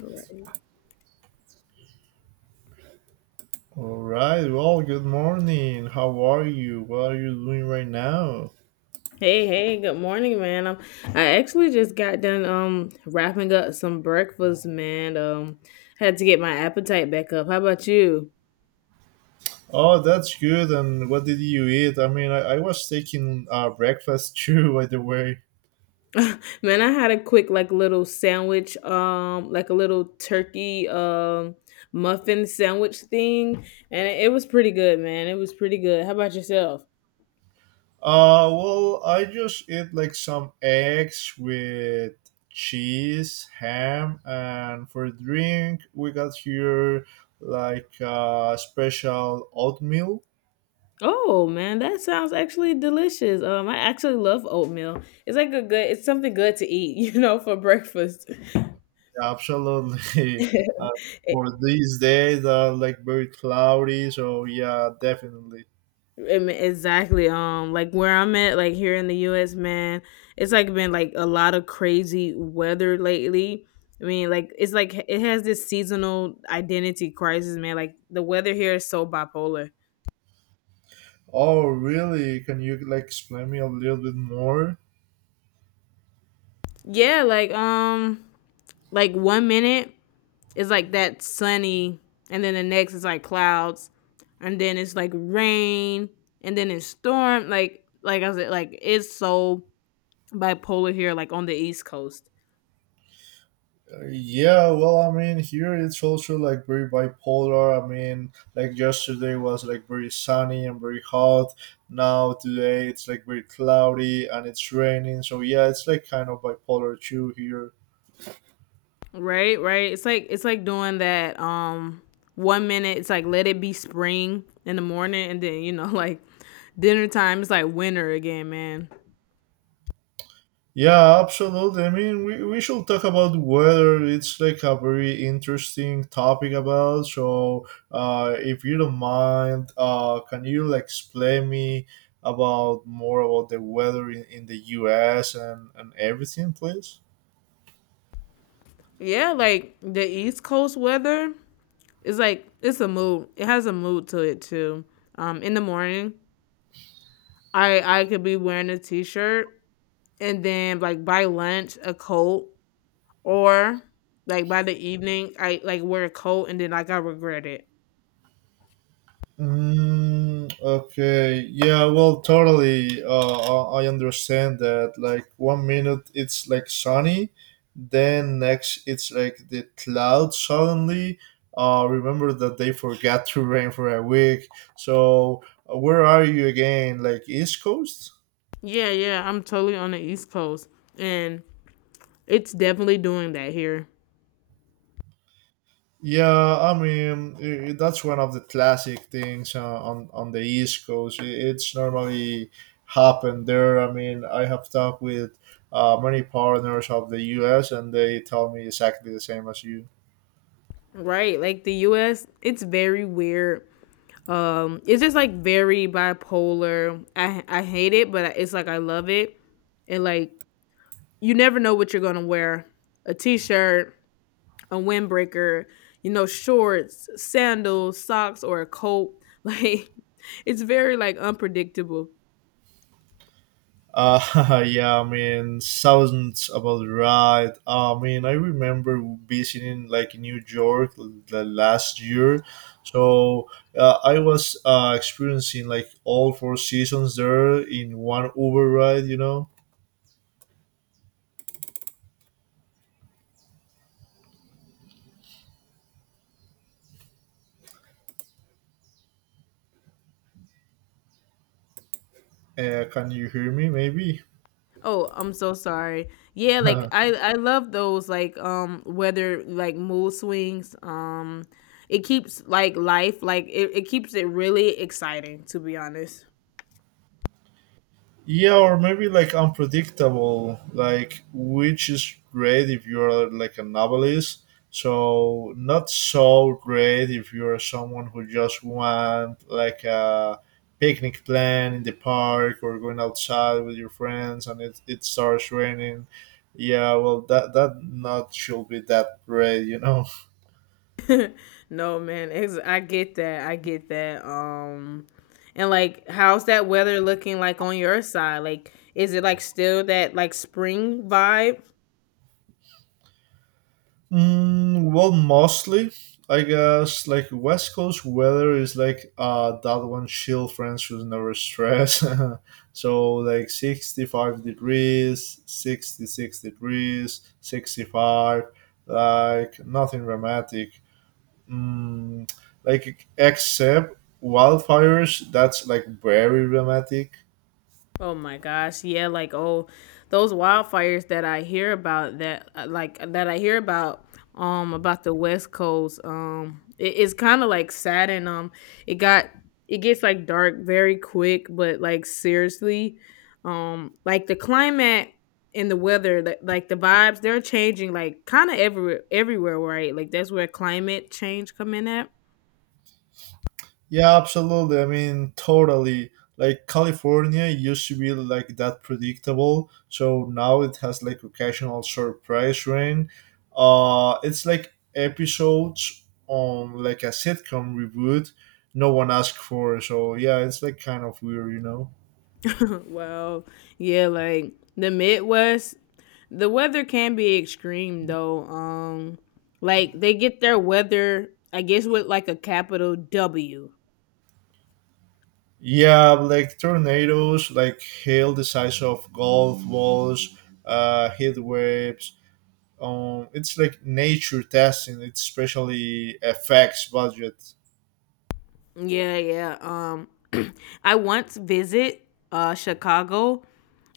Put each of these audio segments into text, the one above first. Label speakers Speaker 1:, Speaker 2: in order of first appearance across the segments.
Speaker 1: Right.
Speaker 2: All right. Well, good morning. How are you? What are you doing right now?
Speaker 1: Hey, hey, good morning, man. I actually just got done wrapping up some breakfast, man. Had to get my appetite back up. How about you?
Speaker 2: Oh, that's good. And what did you eat? I mean, I was taking breakfast too, by the way.
Speaker 1: Man, I had a quick like little sandwich, like a little turkey muffin sandwich thing, and it was pretty good, man. It was pretty good. How about yourself?
Speaker 2: Well, I just ate like some eggs with cheese, ham, and for drink, we got here like special oatmeal.
Speaker 1: Oh man, that sounds actually delicious. I actually love oatmeal. It's something good to eat, you know, for breakfast.
Speaker 2: Absolutely. Uh,
Speaker 1: It
Speaker 2: for these days are like very cloudy, so yeah, definitely.
Speaker 1: I Exactly. Like where I'm at, like here in the US, man, it's like been like a lot of crazy weather lately. I mean, like it's like it has this seasonal identity crisis, man. Like the weather here is so bipolar.
Speaker 2: Oh, really? Can you like explain me a little bit more?
Speaker 1: Yeah, like one minute is like that sunny, and then the next is like clouds, and then it's like rain, and then it's storm. Like I said, like it's so bipolar here, like on the East Coast.
Speaker 2: Yeah, well, I mean, here it's also like very bipolar. I mean, like yesterday was like very sunny and very hot. Now today it's like very cloudy and it's raining. So yeah, it's like kind of bipolar too here.
Speaker 1: Right, right. It's like doing that one minute it's like let it be spring in the morning and then you know like dinner time it's like winter again, man.
Speaker 2: Yeah, absolutely. I mean, we should talk about weather. It's like a very interesting topic about. So, if you don't mind, can you like explain me about more about the weather in the U.S. And everything, please?
Speaker 1: Yeah, like the East Coast weather is like it's a mood. It has a mood to it too. In the morning, I could be wearing a t-shirt and then like by lunch a coat or like by the evening I like wear a coat and then like I regret it.
Speaker 2: Mm, okay. Yeah. Well, totally. I understand that. Like one minute it's like sunny, then next it's like the cloud suddenly. Remember that they forgot to rain for a week. So where are you again? Like East Coast?
Speaker 1: Yeah, yeah, I'm totally on the East Coast and it's definitely doing that here.
Speaker 2: Yeah, I mean, that's one of the classic things on the East Coast. It's normally happened there. I mean, I have talked with many partners of the U.S. and they tell me exactly the same as you.
Speaker 1: Right. Like the US, it's very weird. It's just like very bipolar. I hate it, but it's like I love it. And like you never know what you're going to wear. A t-shirt, a windbreaker, you know, shorts, sandals, socks or a coat. Like it's very like unpredictable.
Speaker 2: Yeah, I mean, sounds about right. I mean, I remember visiting like New York the last year, so I was experiencing like all four seasons there in one Uber ride. You know. Can you hear me? Maybe.
Speaker 1: Oh, I'm so sorry. Yeah, like I I love those like weather like mood swings. It keeps like life like it keeps it really exciting to be honest.
Speaker 2: Yeah, or maybe like unpredictable. Like which is great if you're like a novelist. So not so great if you're someone who just want like a picnic plan in the park or going outside with your friends and it starts raining. Yeah, well that that not should be that great, you know.
Speaker 1: No, man. I get that. I get that. And like how's that weather looking like on your side? Like is it like still that like spring vibe?
Speaker 2: Mm, well, mostly, I guess, like West Coast weather is like that one chill friends who's never stress. So like 65 degrees, 66 degrees, 65, like nothing dramatic. Mm, like except wildfires, that's like very dramatic.
Speaker 1: Oh my gosh, yeah, like oh, those wildfires that I hear about about the West Coast it, it's kind of like sad and it got it gets like dark very quick, but like seriously, like the climate and the weather like the vibes they're changing like kind of everywhere right like that's where climate change come in at.
Speaker 2: Yeah, absolutely. I mean, totally. Like California used to be like that predictable, so now it has like occasional surprise rain. It's like episodes on like a sitcom reboot no one asked for. So yeah, it's like kind of weird, you know.
Speaker 1: Well, yeah, like the Midwest, the weather can be extreme though. Like they get their weather, I guess, with like a capital W.
Speaker 2: Yeah, like tornadoes, like hail the size of golf balls, heat waves. It's like nature testing, it's especially effects budget.
Speaker 1: Yeah, yeah. I once visit Chicago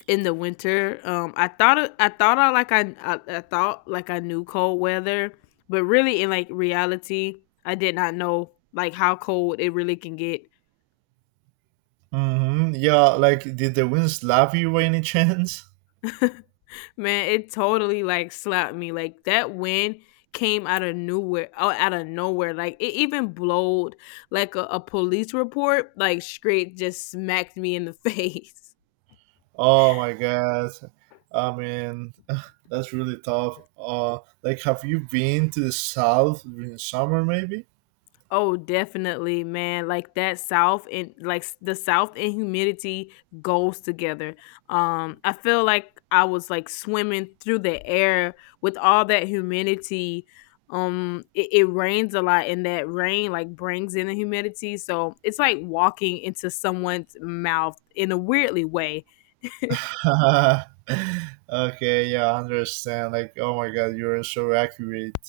Speaker 1: in the winter. I thought I like I thought like I knew cold weather, but really in like reality, I did not know like how cold it really can get.
Speaker 2: Mm-hmm. Yeah, like did the winds love you by any chance?
Speaker 1: Man, it totally like slapped me. Like that wind came out of nowhere out of nowhere. Like it even blowed like a police report, like straight just smacked me in the face.
Speaker 2: Oh my god. I mean, that's really tough. Like, have you been to the south in summer, maybe?
Speaker 1: Oh, definitely, man. Like that South and the South and humidity goes together. I feel like I was like swimming through the air with all that humidity. It rains a lot, and that rain like brings in the humidity. So it's like walking into someone's mouth in a weirdly way.
Speaker 2: Okay, yeah, I understand. Like, oh my god, you're so accurate.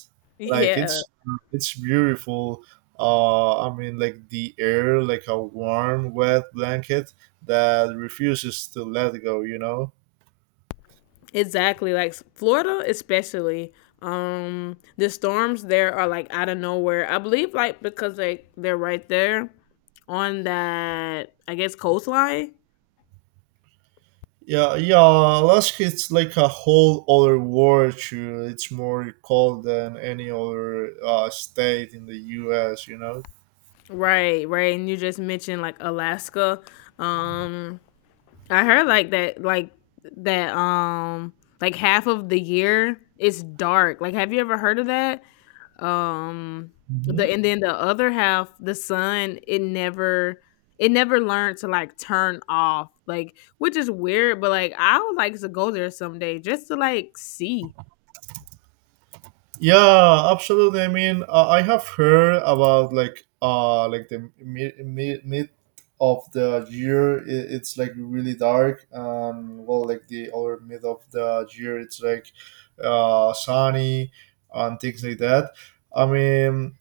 Speaker 2: Like,
Speaker 1: Yeah.
Speaker 2: it's beautiful. I mean, like the air, like a warm, wet blanket that refuses to let go. You know.
Speaker 1: Exactly. Like Florida, especially. The storms there are like out of nowhere. I believe like because like they're right there on that I guess coastline.
Speaker 2: Yeah, yeah, Alaska it's like a whole other world. Too. It's more cold than any other state in the U.S. You know.
Speaker 1: Right, right. And you just mentioned like Alaska. Um I heard like that like that like half of the year it's dark. Like have you ever heard of that? um the
Speaker 2: Mm-hmm.
Speaker 1: And then the other half the sun it never learned to like turn off, like which is weird, but like I would like to go there someday just to like see.
Speaker 2: Yeah, absolutely. I mean, I have heard about like the mid of the year, it's like really dark and well like the or mid of the year it's like sunny and things like that. I mean,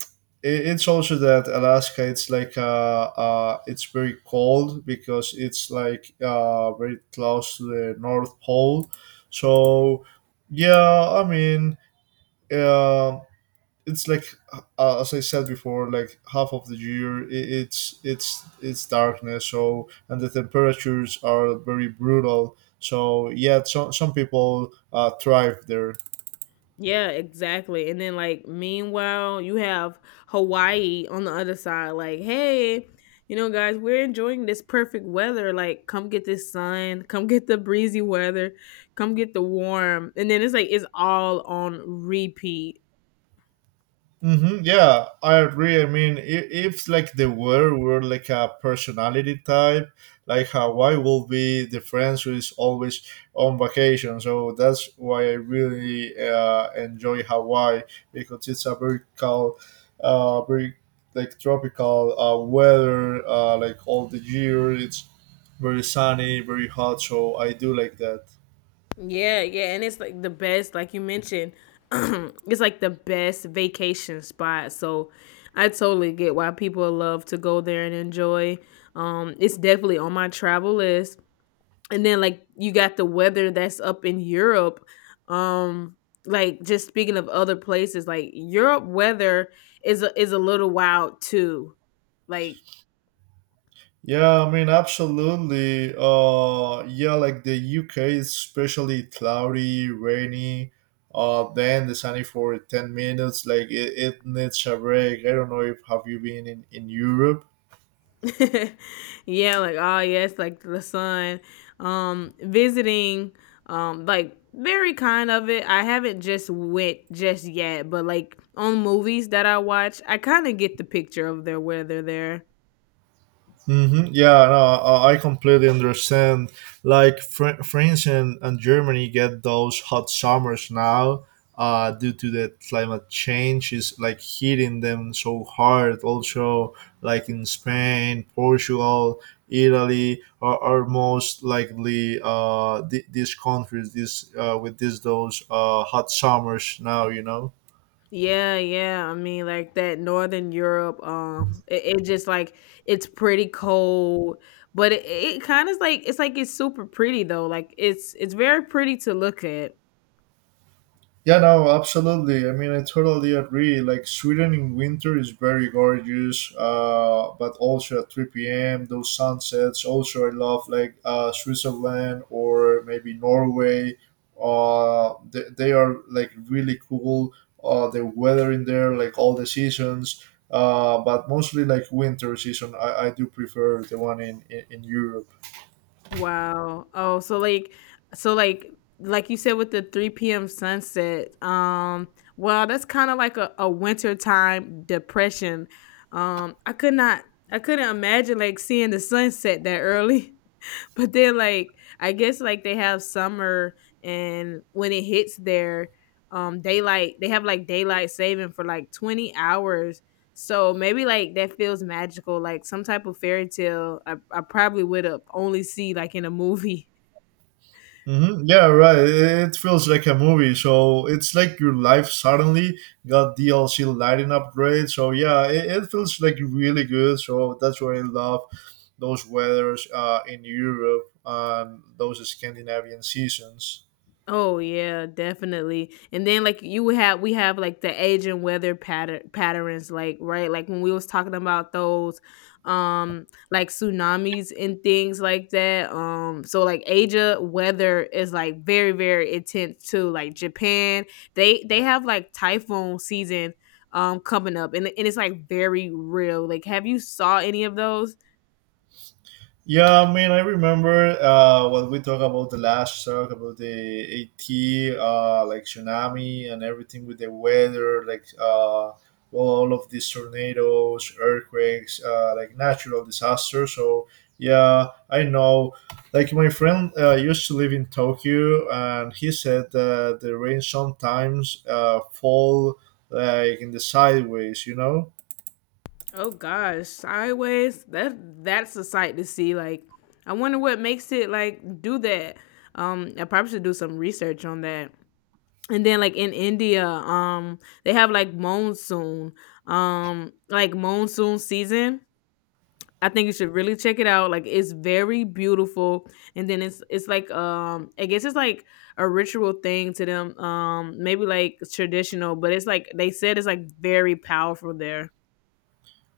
Speaker 2: it's also that Alaska it's like it's very cold because it's like very close to the North Pole. So yeah, I mean uh, it's like as I said before, like half of the year I it's darkness. So and the temperatures are very brutal. So yeah, some people thrive there.
Speaker 1: Yeah, exactly. And then like meanwhile you have Hawaii on the other side like, hey, you know guys, we're enjoying this perfect weather, like come get this sun, come get the breezy weather, come get the warm, and then it's like it's all on repeat.
Speaker 2: Hmm, yeah, I agree. I mean, if like they were like a personality type, like Hawaii will be the friends who is always on vacation. So that's why I really enjoy Hawaii because it's a very calm, very like tropical weather, like all the year. It's very sunny, very hot. So I do like that.
Speaker 1: Yeah, yeah, and it's like the best, like you mentioned, it's like the best vacation spot. So I totally get why people love to go there and enjoy. It's definitely on my travel list. And then like you got the weather that's up in Europe. Um, like just speaking of other places, like Europe weather is is a little wild too. Like
Speaker 2: Yeah, I mean, absolutely. Yeah, like the UK is especially cloudy, rainy, then the sunny for 10 minutes. Like it needs a break. I don't know if have you been in Europe?
Speaker 1: yeah, like oh yes, like the sun. Visiting, like very kind of it. I haven't just went just yet, but like on movies that I watch, I kind of get the picture of their where they're there.
Speaker 2: Mm-hmm. Yeah, no, I completely understand. Like France and Germany get those hot summers now, due to the climate change is like hitting them so hard. Also, like in Spain, Portugal, Italy are most likely these countries this with these those hot summers now. You know.
Speaker 1: Yeah, yeah. I mean, like that Northern Europe, it just like it's pretty cold, but it kind of like it's super pretty though. Like it's very pretty to look at.
Speaker 2: Yeah, no, absolutely. I mean, I totally agree. Like Sweden in winter is very gorgeous, but also at 3 p.m. those sunsets. Also, I love like Switzerland or maybe Norway. They are like really cool. The weather in there, like all the seasons, but mostly like winter season. I do prefer the one in Europe.
Speaker 1: Wow. Oh, so like like you said, with the 3 p.m. sunset, well, that's kind of like a wintertime depression. Um, I could not I couldn't imagine like seeing the sunset that early. But then, like, I guess, like, they have summer, and when it hits there, daylight they have, like, daylight saving for, like, 20 hours. So maybe, like, that feels magical, like some type of fairy tale I probably would've only see, like, in a movie.
Speaker 2: Hmm, yeah, right. It feels like a movie. So it's like your life suddenly got DLC lighting upgrade. So yeah, it feels like really good. So that's why I love those weathers in Europe and those Scandinavian seasons.
Speaker 1: Oh yeah, definitely. And then like you would have we have like the age and weather patterns like right, like when we was talking about those like tsunamis and things like that. So like Asia weather is like very intense too. Like Japan, they have like typhoon season coming up, and it's like very real. Like have you saw any of those?
Speaker 2: Yeah, I mean, I remember what we talked about the last talk about the AT, like tsunami and everything with the weather, like well, all of these tornadoes, earthquakes, like natural disasters. So yeah, I know. Like my friend used to live in Tokyo, and he said that the rain sometimes fall like in the sideways, you know.
Speaker 1: Oh gosh, sideways. That's a sight to see. Like, I wonder what makes it like do that. I probably should do some research on that. And then like in India, they have like monsoon, like monsoon season. I think you should really check it out. Like it's very beautiful, and then it's like I guess it's like a ritual thing to them. Maybe like traditional, but it's like they said it's like very powerful there.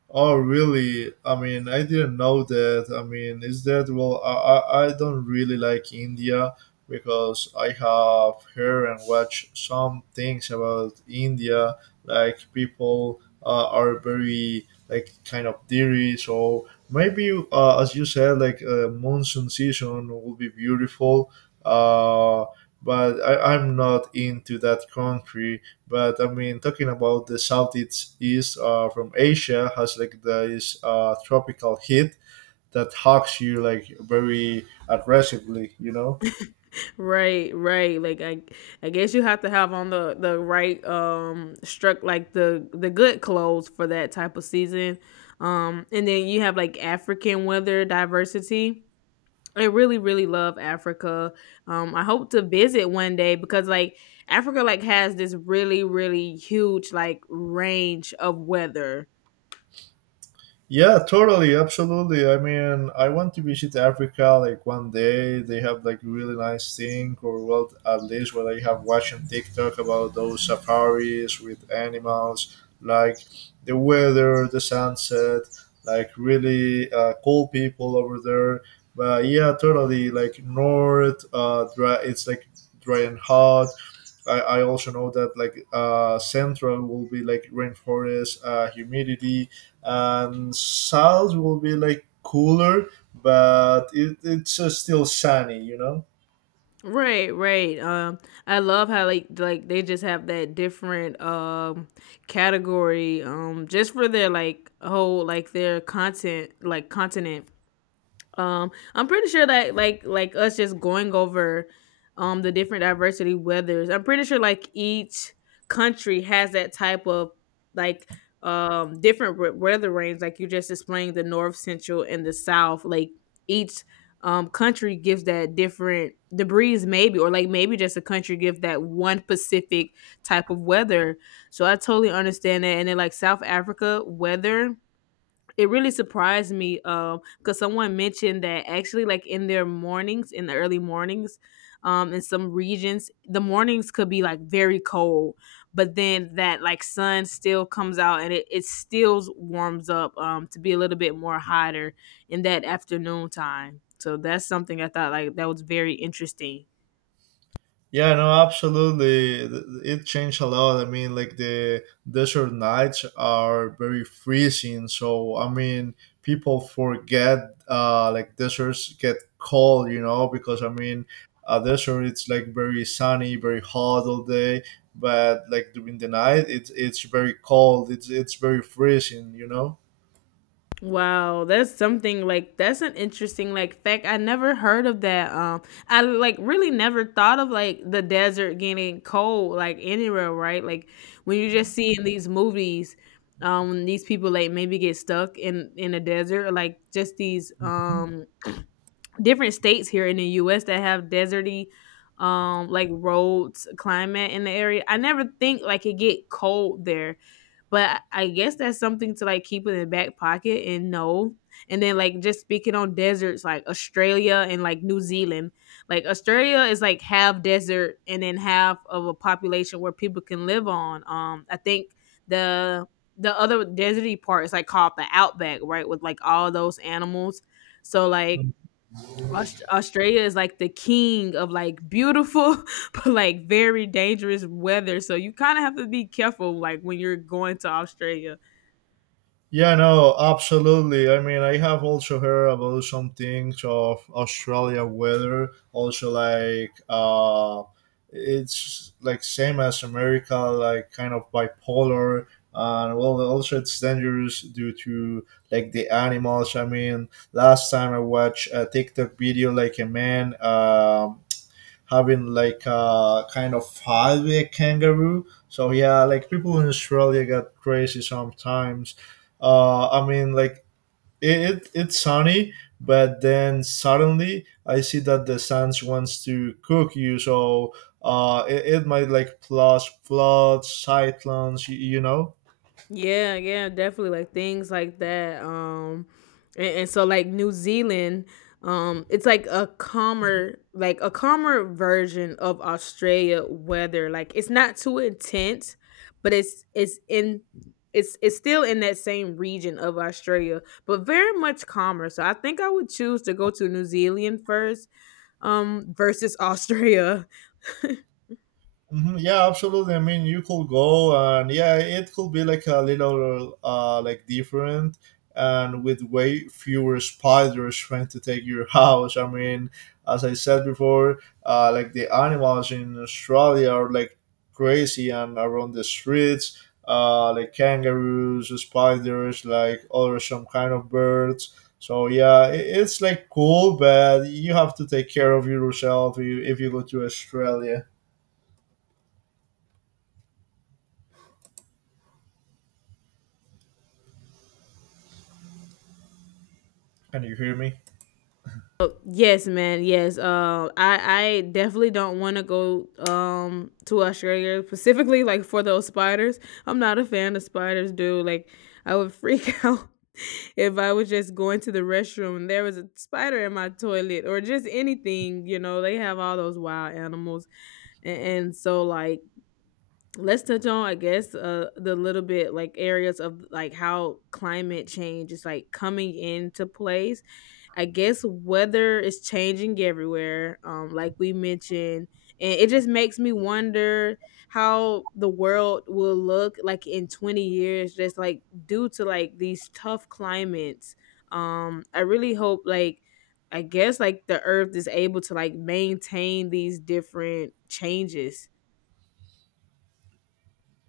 Speaker 2: Oh, really? I mean, I didn't know that. I mean, is that well? I don't really like India because I have heard and watched some things about India, like people are very like kind of dirty. So maybe, as you said, like monsoon season will be beautiful. Uh, but I'm not into that country. But I mean, talking about the southeast east from Asia has like this tropical heat that hugs you like very aggressively, you know.
Speaker 1: Right, right. I guess you have to have on the right struck like the good clothes for that type of season. And then you have like African weather diversity. I really, really love Africa. I hope to visit one day because like Africa like has this really, really huge like range of weather.
Speaker 2: Yeah, totally, absolutely. I mean, I want to visit Africa like one day. They have like really nice thing, or well, at least what I have watched on TikTok about those safaris with animals, like the weather, the sunset, like really cool people over there. But yeah, totally. Like north, dry. It's like dry and hot. I also know that like central will be like rainforest, humidity, and south will be like cooler, but it, it's still sunny, you know.
Speaker 1: Right, right. I love how like they just have that different category just for their like whole like their content like continent. I'm pretty sure that like us just going over the different diversity weathers. I'm pretty sure like each country has that type of like different weather range. Like you just explained the north, central, and the south. Like each country gives that different degrees maybe, or like maybe just a country give that one specific type of weather. So I totally understand that. And then like South Africa weather, it really surprised me, because someone mentioned that actually, like, in their mornings, in the early mornings, in some regions, the mornings could be, like, very cold, but then that, like, sun still comes out and it still warms up, to be a little bit more hotter in that afternoon time. So that's something I thought, like, that was very interesting.
Speaker 2: Yeah, no, absolutely. It changed a lot. I mean, like the desert nights are very freezing. So, I mean, people forget like deserts get cold, you know, because I mean, a desert it's like very sunny, very hot all day, but like during the night it's very cold. It's very freezing, you know.
Speaker 1: Wow, that's something like that's an interesting like fact. I never heard of that. I like really never thought of like the desert getting cold like anywhere, right? Like when you just see in these movies, these people like maybe get stuck in a desert, or, like just these different states here in the U.S. that have deserty, like roads, climate in the area. I never think like it get cold there, but I guess that's something to like keep in the back pocket and know. And then like just speaking on deserts like Australia and like New Zealand. Like Australia is like half desert and then half of a population where people can live on. I think the the other deserty part is like called the outback, right? With like all those animals. So like
Speaker 2: Mhm.
Speaker 1: Australia is like the king of like beautiful but like very dangerous weather. So you kind of have to be careful like when you're going to Australia.
Speaker 2: Yeah, no, absolutely. I mean, I have also heard about some things of Australia weather. Also, like it's like same as America, like kind of bipolar, and well, also it's dangerous due to like the animals. I mean, last time I watched a TikTok video, like a man. Having like a kind of highway kangaroo. So yeah, like people in Australia get crazy sometimes. I mean, like it, it's sunny, but then suddenly I see that the suns wants to cook you. So it, it might like plus floods, cyclones. You know.
Speaker 1: Yeah, yeah, definitely like things like that. And so like New Zealand, it's like a calmer version of Australia weather. Like it's not too intense, but it's still in that same region of Australia, but very much calmer. So I think I would choose to go to New Zealand first versus Australia.
Speaker 2: Hmm, yeah, absolutely. I mean, you could go and yeah, it could be like a little like different and with way fewer spiders trying to take your house. I mean, as I said before, like the animals in Australia are like crazy and around the streets, like kangaroos, spiders, like other some kind of birds. So yeah, it, it's like cool, but you have to take care of yourself if you go to Australia. Can you hear me?
Speaker 1: Oh, yes, man. Yes. I definitely don't want to go to Australia specifically like for those spiders. I'm not a fan of spiders, dude. Like I would freak out if I was just going to the restroom and there was a spider in my toilet or just anything. You know, they have all those wild animals, and so like let's touch on I guess the little bit like areas of like how climate change is like coming into place. I guess weather is changing everywhere, like we mentioned, and it just makes me wonder how the world will look like in 20 years, just like due to like these tough climates. I really hope like I guess like the earth is able to like maintain these different changes.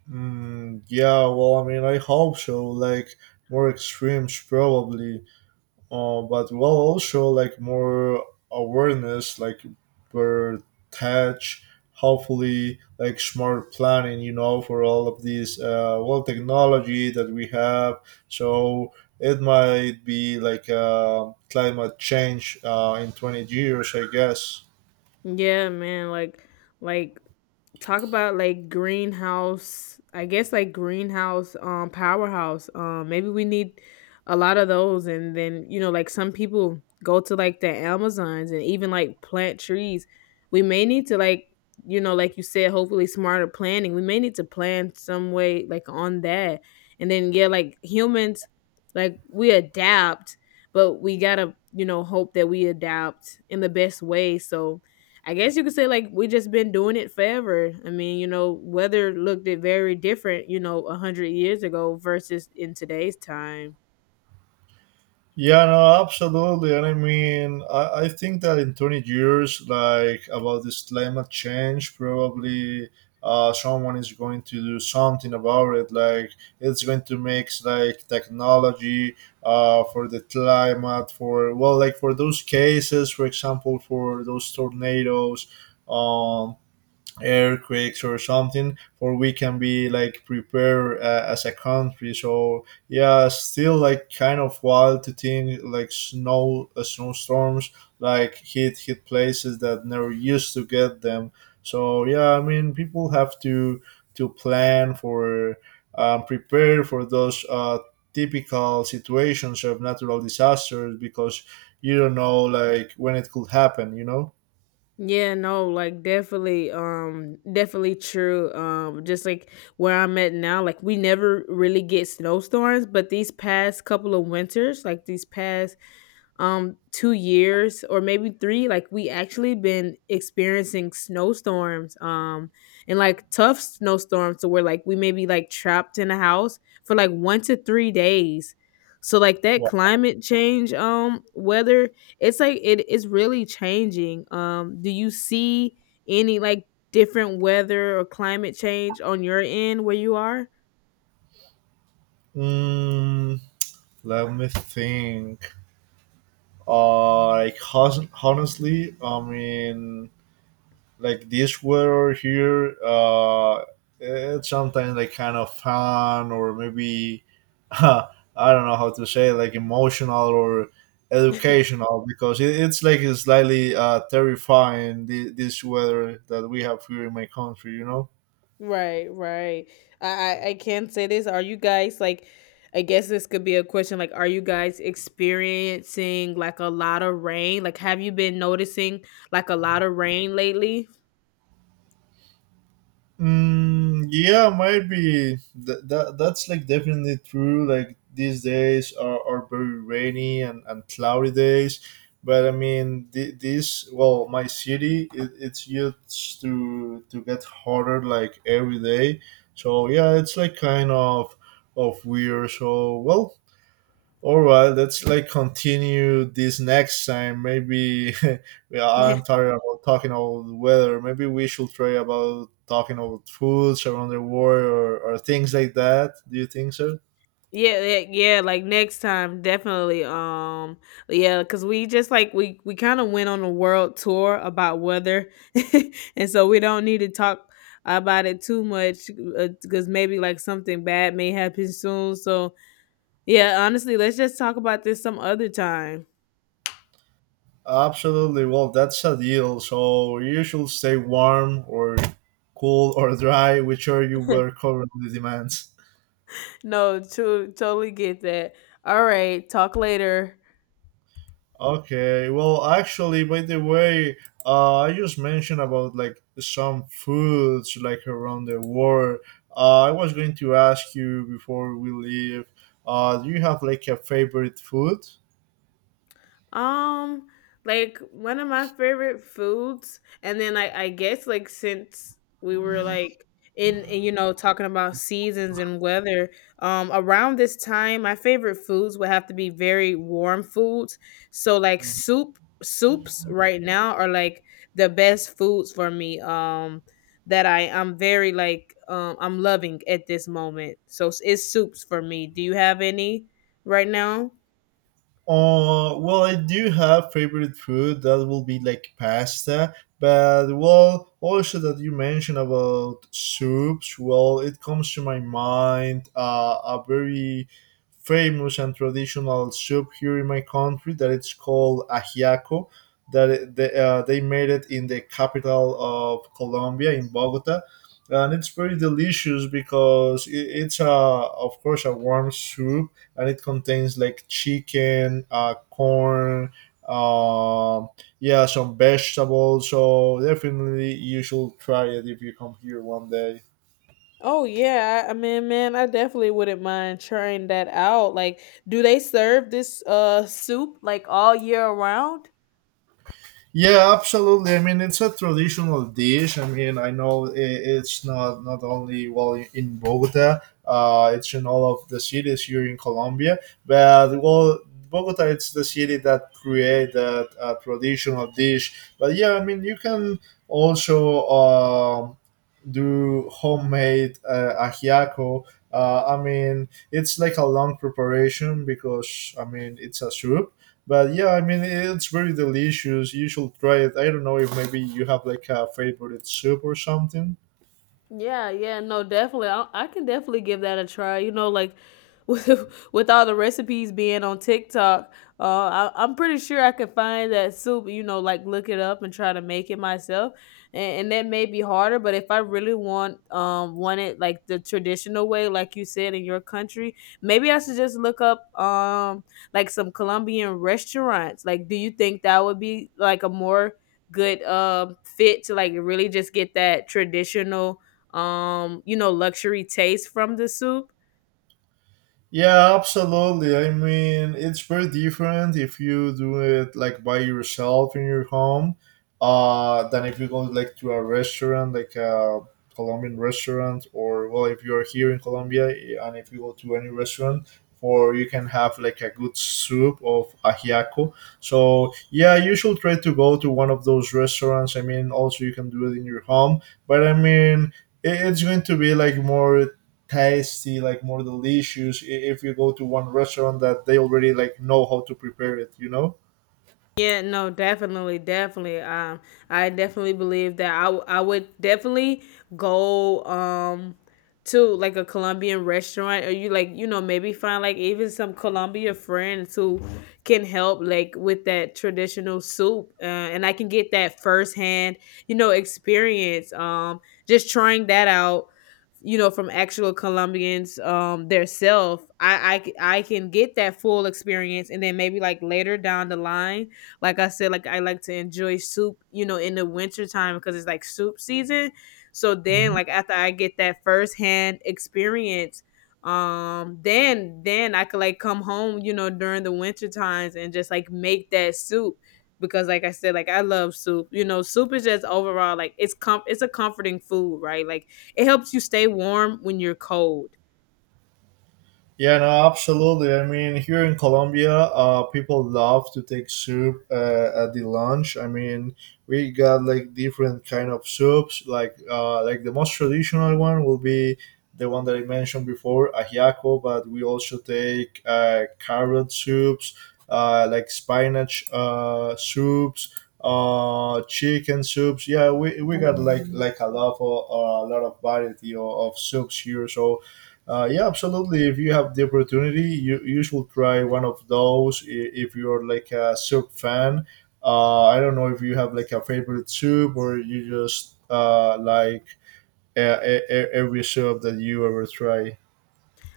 Speaker 2: Mm, yeah, well, I mean, I hope so. Like more extremes, probably. But well, also like more awareness, like better touch. Hopefully, like smart planning, you know, for all of these well technology that we have. So it might be like climate change in 20 years, I guess.
Speaker 1: Yeah, man, like talk about like greenhouse, I guess like greenhouse powerhouse. Maybe we need a lot of those and then, you know, like some people go to like the Amazons and even like plant trees. We may need to like, you know, like you said, hopefully smarter planning. We may need to plan some way like on that. And then yeah, like humans, like we adapt, but we gotta, you know, hope that we adapt in the best way. So I guess you could say like we just been doing it forever. I mean, you know, weather looked it very different, you know, a hundred years ago versus in today's time.
Speaker 2: Yeah, no, absolutely. And I mean, I think that in 20 years, like about this climate change, probably someone is going to do something about it. Like it's going to make like technology for the climate, for well, like for those cases, for example, for those tornadoes. Um, Earthquakes or something for we can be like prepared as a country. So yeah, still like kind of wild to think like snow snowstorms like hit places that never used to get them. So yeah, I mean people have to plan for prepare for those typical situations of natural disasters, because you don't know like when it could happen.
Speaker 1: Yeah, no, like definitely, definitely true. Just like where I'm at now, like we never really get snowstorms, but these past couple of winters, like these past 2 years or maybe 3, like we actually been experiencing snowstorms and like tough snowstorms to where like we may be like trapped in a house for like 1 to 3 days. So like that
Speaker 2: Wha-
Speaker 1: climate change weather, it's like it is really changing. Do you see any like different weather or climate change on your end where you are?
Speaker 2: Mm, let me think. Like honestly, I mean, like this weather here. It's sometimes like kind of fun or maybe, I don't know how to say, like emotional or educational, because it's like a slightly terrifying this weather that we have here in my country, you know.
Speaker 1: Right, right. I, I can say this. Are you guys like? I guess this could be a question. Like, are you guys experiencing like a lot of rain? Like, have you been noticing like a lot of rain lately?
Speaker 2: Mm, yeah, might be. That's like definitely true. Like these days are very rainy and cloudy days, but I mean this. Well, my city, it's used to get hotter like every day. So yeah, it's like kind of weird. So, well, all right, let's like continue this next time. Maybe yeah,
Speaker 1: Yeah.
Speaker 2: I'm tired about talking about the weather. Maybe we should try about talking about foods around the world, or things like that. Do you think so?
Speaker 1: Yeah, yeah, yeah, like next time definitely um, yeah, cuz we just like we kind of went on a world tour about weather. And so we don't need to talk about it too much cuz maybe like something bad may happen soon. So yeah, honestly, let's just talk about this some other time.
Speaker 2: Absolutely. Well, that's a deal. So you should stay warm, or cool, or dry, whichever your weather currently demands.
Speaker 1: No, to totally get that. All right, talk later.
Speaker 2: Okay, well, actually, by the way, I just mentioned about like some foods like around the world. I was going to ask you before we leave. Do you have like a favorite food?
Speaker 1: Um, like one of my favorite foods, and then I guess like since we were like in, you know, talking about seasons and weather, around this time my favorite foods would have to be very warm foods. So like soups right now are like the best foods for me. That I I'm very like I'm loving at this moment. So it's soups for me. Do you have any right now?
Speaker 2: Well, I do have favorite food that will be like pasta, but well, also that you mentioned about soups. Well, it comes to my mind a very famous and traditional soup here in my country, that it's called ajiaco. That they made it in the capital of Colombia, in Bogota, and it's very delicious because it's a, of course, a warm soup, and it contains like chicken, corn, uh, yeah, some vegetables. So definitely you should try it if you come here one day.
Speaker 1: Oh yeah, I mean, man, I definitely wouldn't mind trying that out. Like, do they serve this soup like all year around?
Speaker 2: Yeah, absolutely. I mean, it's a traditional dish. I mean, I know it's not only well in Bogota. It's in all of the cities here in Colombia. But well, Bogota, it's the city that created that traditional dish. But yeah, I mean, you can also do homemade ajiaco. I mean, it's like a long preparation because I mean it's a soup, but yeah, I mean, it's very delicious. You should try it. I don't know if maybe you have like a favorite soup or something.
Speaker 1: Yeah, yeah, no, definitely. I can definitely give that a try. You know, like with with all the recipes being on TikTok, I'm pretty sure I could find that soup. You know, like look it up and try to make it myself, and that may be harder. But if I really want want it like the traditional way, like you said in your country, maybe I should just look up like some Colombian restaurants. Like, do you think that would be like a more good fit to like really just get that traditional um, you know, luxury taste from the soup?
Speaker 2: Yeah, absolutely. I mean, it's very different if you do it like by yourself in your home, than if you go like to a restaurant, like a Colombian restaurant, or well, if you are here in Colombia, eh, and if you go to any restaurant, for you can have like a good soup of ajiaco. So yeah, you should try to go to one of those restaurants. I mean, also you can do it in your home, but I mean, it's going to be like more tasty, like more delicious if you go to one restaurant that they already like know how to prepare it.
Speaker 1: Yeah, no, definitely, definitely. I definitely believe that I would definitely go to like a Colombian restaurant, or you like, you know, maybe find like even some Colombia friends who can help like with that traditional soup, and I can get that firsthand, you know, experience, just trying that out, you know, from actual Colombians, their self. I can get that full experience. And then maybe like later down the line, like I said, like I like to enjoy soup, you know, in the winter time because it's like soup season. So then like after I get that firsthand experience, then I could like come home, you know, during the winter times and just like make that soup. Because like I said, like I love soup. You know, soup is just overall like it's com it's a comforting food, right? Like it helps you stay warm when you're cold.
Speaker 2: Yeah, no, absolutely. I mean, here in Colombia, people love to take soup at the lunch. I mean, we got like different kind of soups. Like the most traditional one will be the one that I mentioned before, ajiaco. But we also take carrot soups, like spinach soups, chicken soups. Yeah, we got like a lot of variety of soups here. So yeah, absolutely. If you have the opportunity, you should try one of those. If you're like a soup fan, I don't know if you have like a favorite soup, or you just like every soup that you ever try.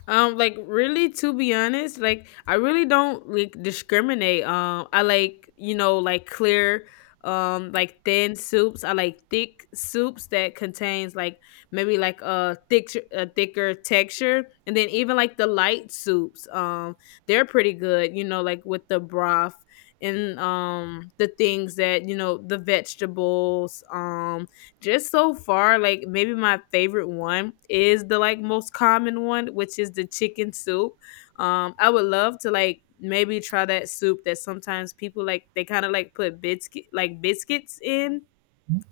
Speaker 1: Like really, to be honest, like I really don't like discriminate. I like, you know, like clear, like thin soups. I like thick soups that contains like maybe like a thicker texture, and then even like the light soups. They're pretty good. You know, like with the broth and the things that, you know, the vegetables. Just so far, like maybe my favorite one is the like most common one, which is the chicken soup. I would love to like maybe try that soup that sometimes people like they kind of like put biscuits in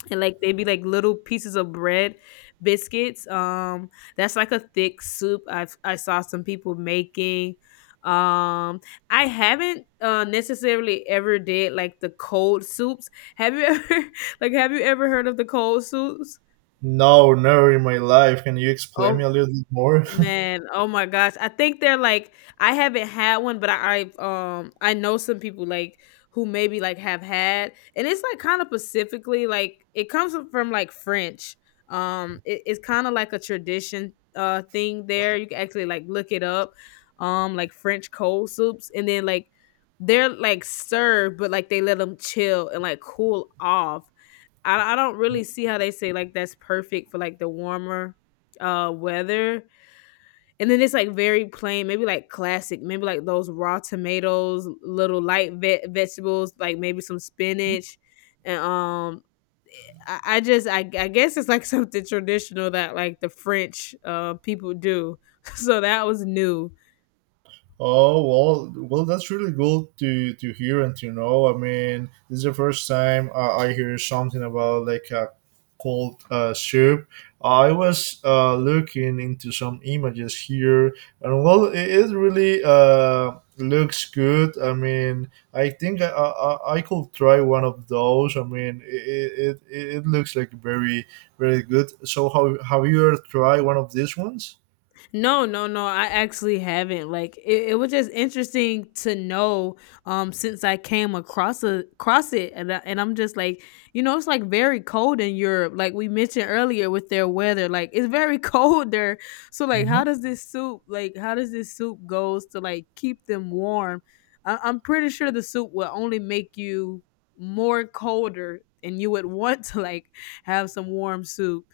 Speaker 1: and like they'd be like little pieces of bread biscuits um, that's like a thick soup. I saw some people making um, I haven't necessarily ever did like the cold soups. Have you ever like have you ever heard of the cold soups?
Speaker 2: No, never in my life. Can you explain me
Speaker 1: Oh,
Speaker 2: a little bit more?
Speaker 1: man, oh my gosh. I think they're like, I haven't had one, but I I know some people like who maybe like have had, and it's like kind of specifically like it comes from like French. It's kind of like a tradition thing there. You can actually like look it up. Like French cold soups, and then like they're like served, but like they let them chill and like cool off. I don't really see how they say like that's perfect for like the warmer weather, and then it's like very plain, maybe like classic, maybe like those raw tomatoes, little light vegetables, like maybe some spinach, and I guess it's like something traditional that like the French uh people do, so that was new.
Speaker 2: Oh well, well that's really good to hear and to know. I mean, this is the first time I hear something about like a cold soup. I was looking into some images here, and well, it really looks good. I mean, I think I could try one of those. I mean, it it looks like very very good. So, how have you ever tried one of these ones?
Speaker 1: No, no, no. I actually haven't. Like it was just interesting to know since I came across across it, and I'm just like, you know, it's like very cold in Europe. Like we mentioned earlier with their weather, like it's very cold there. So like how does this soup goes to like keep them warm? I'm pretty sure the soup will only make you more colder, and you would want to like have some warm soup.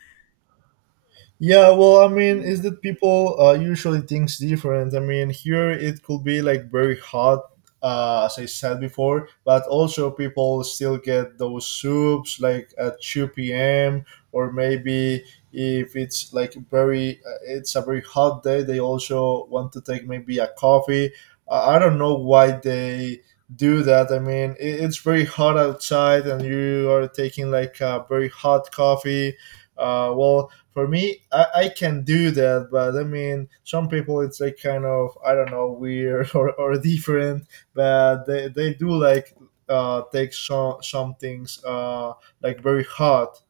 Speaker 2: Yeah, well, I mean, is that people usually thinks different. I mean, here it could be like very hot, as I said before, but also people still get those soups like at 2 p.m. or maybe, if it's like very, it's a very hot day, they also want to take maybe a coffee. I don't know why they do that. I mean, it, it's very hot outside and you are taking like a very hot coffee. Well, for me, I can do that, but I mean, some people, it's like kind of I don't know weird or different, but they do like take some things like very hot.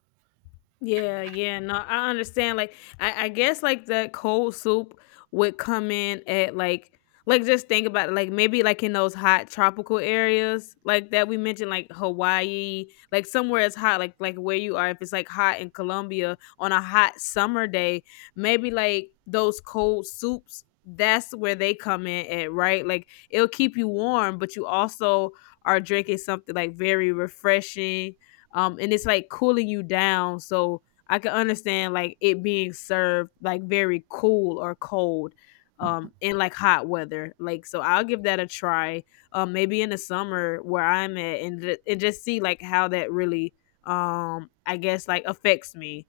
Speaker 1: Yeah, yeah, no, I understand. Like, I guess like the cold soup would come in at like just think about it, like maybe like in those hot tropical areas like that we mentioned, like Hawaii, like somewhere it's hot, like where you are. If it's like hot in Colombia on a hot summer day, maybe like those cold soups. That's where they come in at, right? Like it'll keep you warm, but you also are drinking something like very refreshing um, and it's like cooling you down. So I can understand like it being served like very cool or cold in like hot weather. Like so I'll give that a try maybe in the summer where I'm at, and, and just see like how that really I guess like affects me.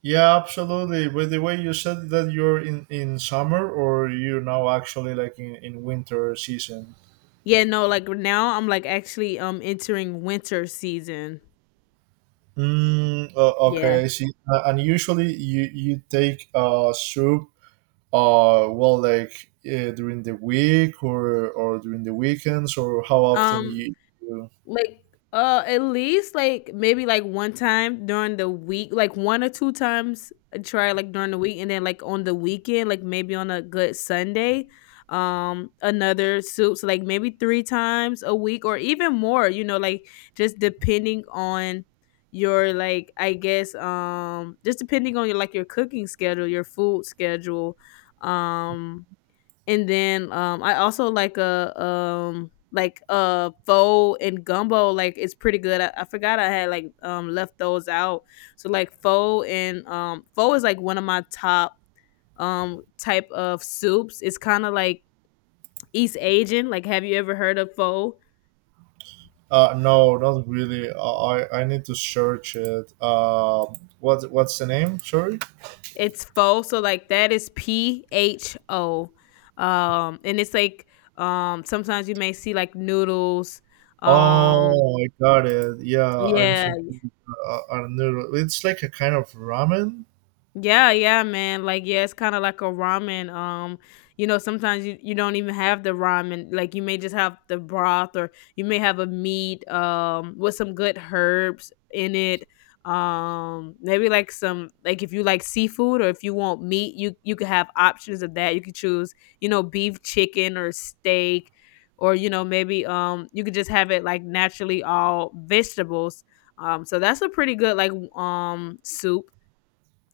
Speaker 2: Yeah, absolutely. By the way, you said that you're in summer, or you now actually like in winter season.
Speaker 1: Yeah, no, like now I'm like actually entering winter season.
Speaker 2: Mm,
Speaker 1: Yeah.
Speaker 2: okay, I see. And usually you you take a soup uh, well like during the week or during the weekends, or how often
Speaker 1: Um,
Speaker 2: you, you
Speaker 1: like, at least like maybe like one time during the week, like one or two times I try like during the week, and then like on the weekend, like maybe on a good Sunday, another soup. So like maybe three times a week or even more. You know, like just depending on your like I guess just depending on your like your cooking schedule, your food schedule. Um and then, I also like a pho and gumbo, like it's pretty good. I forgot I had like left those out. So like pho is like one of my top type of soups. It's kind of like East Asian. Like have you ever heard of pho?
Speaker 2: uh, no, not really. Uh, I need to search it. Um, what what's the name, sorry?
Speaker 1: It's pho. So like that is Pho. And it's like sometimes you may see like noodles. Um
Speaker 2: Oh, I got it, yeah, I'm
Speaker 1: yeah.
Speaker 2: seeing a noodle, it's like a kind of ramen.
Speaker 1: Yeah, yeah, man. Like, yeah, it's kind of like a ramen. You know, sometimes you, you don't even have the ramen. Like, you may just have the broth, or you may have a meat with some good herbs in it. Maybe like some like if you like seafood or if you want meat, you could have options of that. You could choose, you know, beef, chicken, or steak, or, you know, maybe you could just have it like naturally all vegetables. So that's a pretty good like um soup,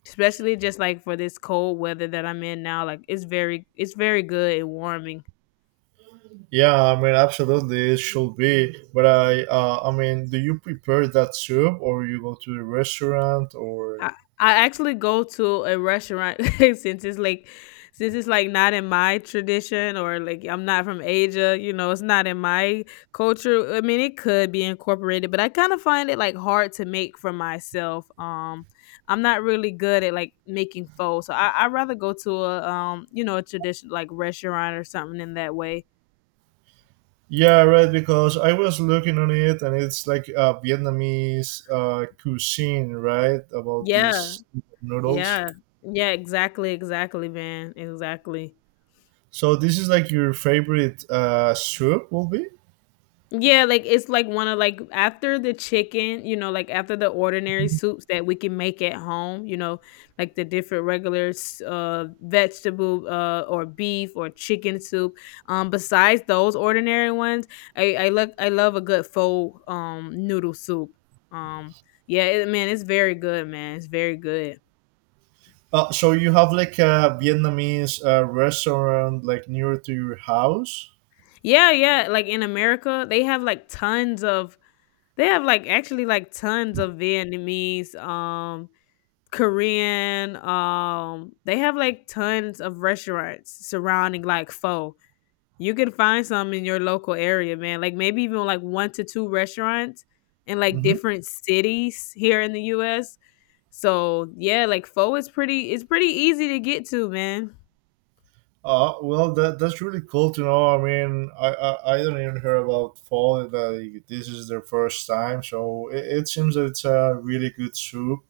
Speaker 1: especially just like for this cold weather that I'm in now, like it's very good and warming.
Speaker 2: Yeah, I mean absolutely it should be, but I I mean, do you prepare that soup, or you go to the restaurant, or?
Speaker 1: I I actually go to a restaurant since it's like not in my tradition, or like I'm not from Asia, you know, it's not in my culture. I mean, it could be incorporated, but I kind of find it like hard to make for myself. I'm not really good at like making pho. So I rather go to a you know, a tradition like restaurant or something in that way.
Speaker 2: Yeah, right. Because I was looking on it, and it's like Vietnamese cuisine, right? About
Speaker 1: Yeah.
Speaker 2: these noodles.
Speaker 1: Yeah. Yeah, exactly, exactly, man. Exactly.
Speaker 2: So this is like your favorite soup will be.
Speaker 1: Yeah, like it's like one of like after the chicken, you know, like after the ordinary soups that we can make at home, you know, like the different regular uh vegetable or beef or chicken soup. Besides those ordinary ones, I love a good faux noodle soup. Um yeah, it, man, it's very good, man. It's very good.
Speaker 2: So you have like a Vietnamese restaurant like near to your house.
Speaker 1: Yeah, yeah. Like in America, they have like tons of they have like actually like tons of Vietnamese, Korean, they have like tons of restaurants surrounding like pho. You can find some in your local area, man. Like maybe even like 1 to 2 restaurants in like
Speaker 2: Mm-hmm.
Speaker 1: different cities here in the US. So, yeah, like pho is pretty it's pretty easy to get to, man.
Speaker 2: Well, that that's really cool to know. I mean, I don't even hear about fall. That this is their first time, so it seems that it's a really good soup,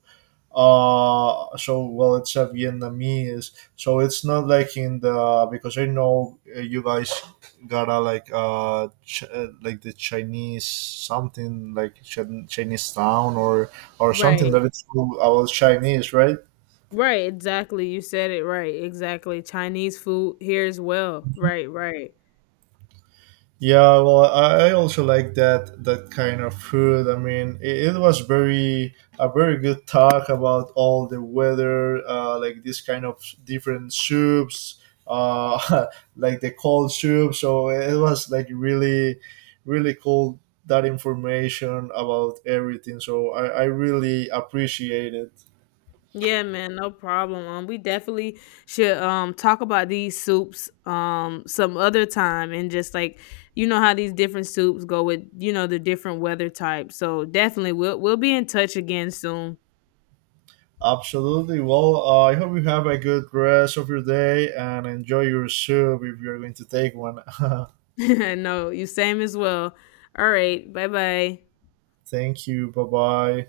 Speaker 2: uh, so well, it's a Vietnamese, so it's not like in the, because I know you guys gotta like like the Chinese, something like Chinese town, or something
Speaker 1: Right.
Speaker 2: that it's all about Chinese, right?
Speaker 1: Right, exactly. You said it right. Exactly. Chinese food here as well. Right, right.
Speaker 2: Yeah, well, I also like that that kind of food. I mean, it was very a very good talk about all the weather, like this kind of different soups, uh, like the cold soup. So it was like really, really cool that information about everything. So I really appreciate it.
Speaker 1: Yeah, man, no problem. We definitely should talk about these soups some other time and just like, you know, how these different soups go with, you know, the different weather types. So definitely we'll be in touch again soon.
Speaker 2: Absolutely. Well, I hope you have a good rest of your day and enjoy your soup if you're going to take one.
Speaker 1: No, you same as well. All right, bye bye.
Speaker 2: Thank you. Bye bye.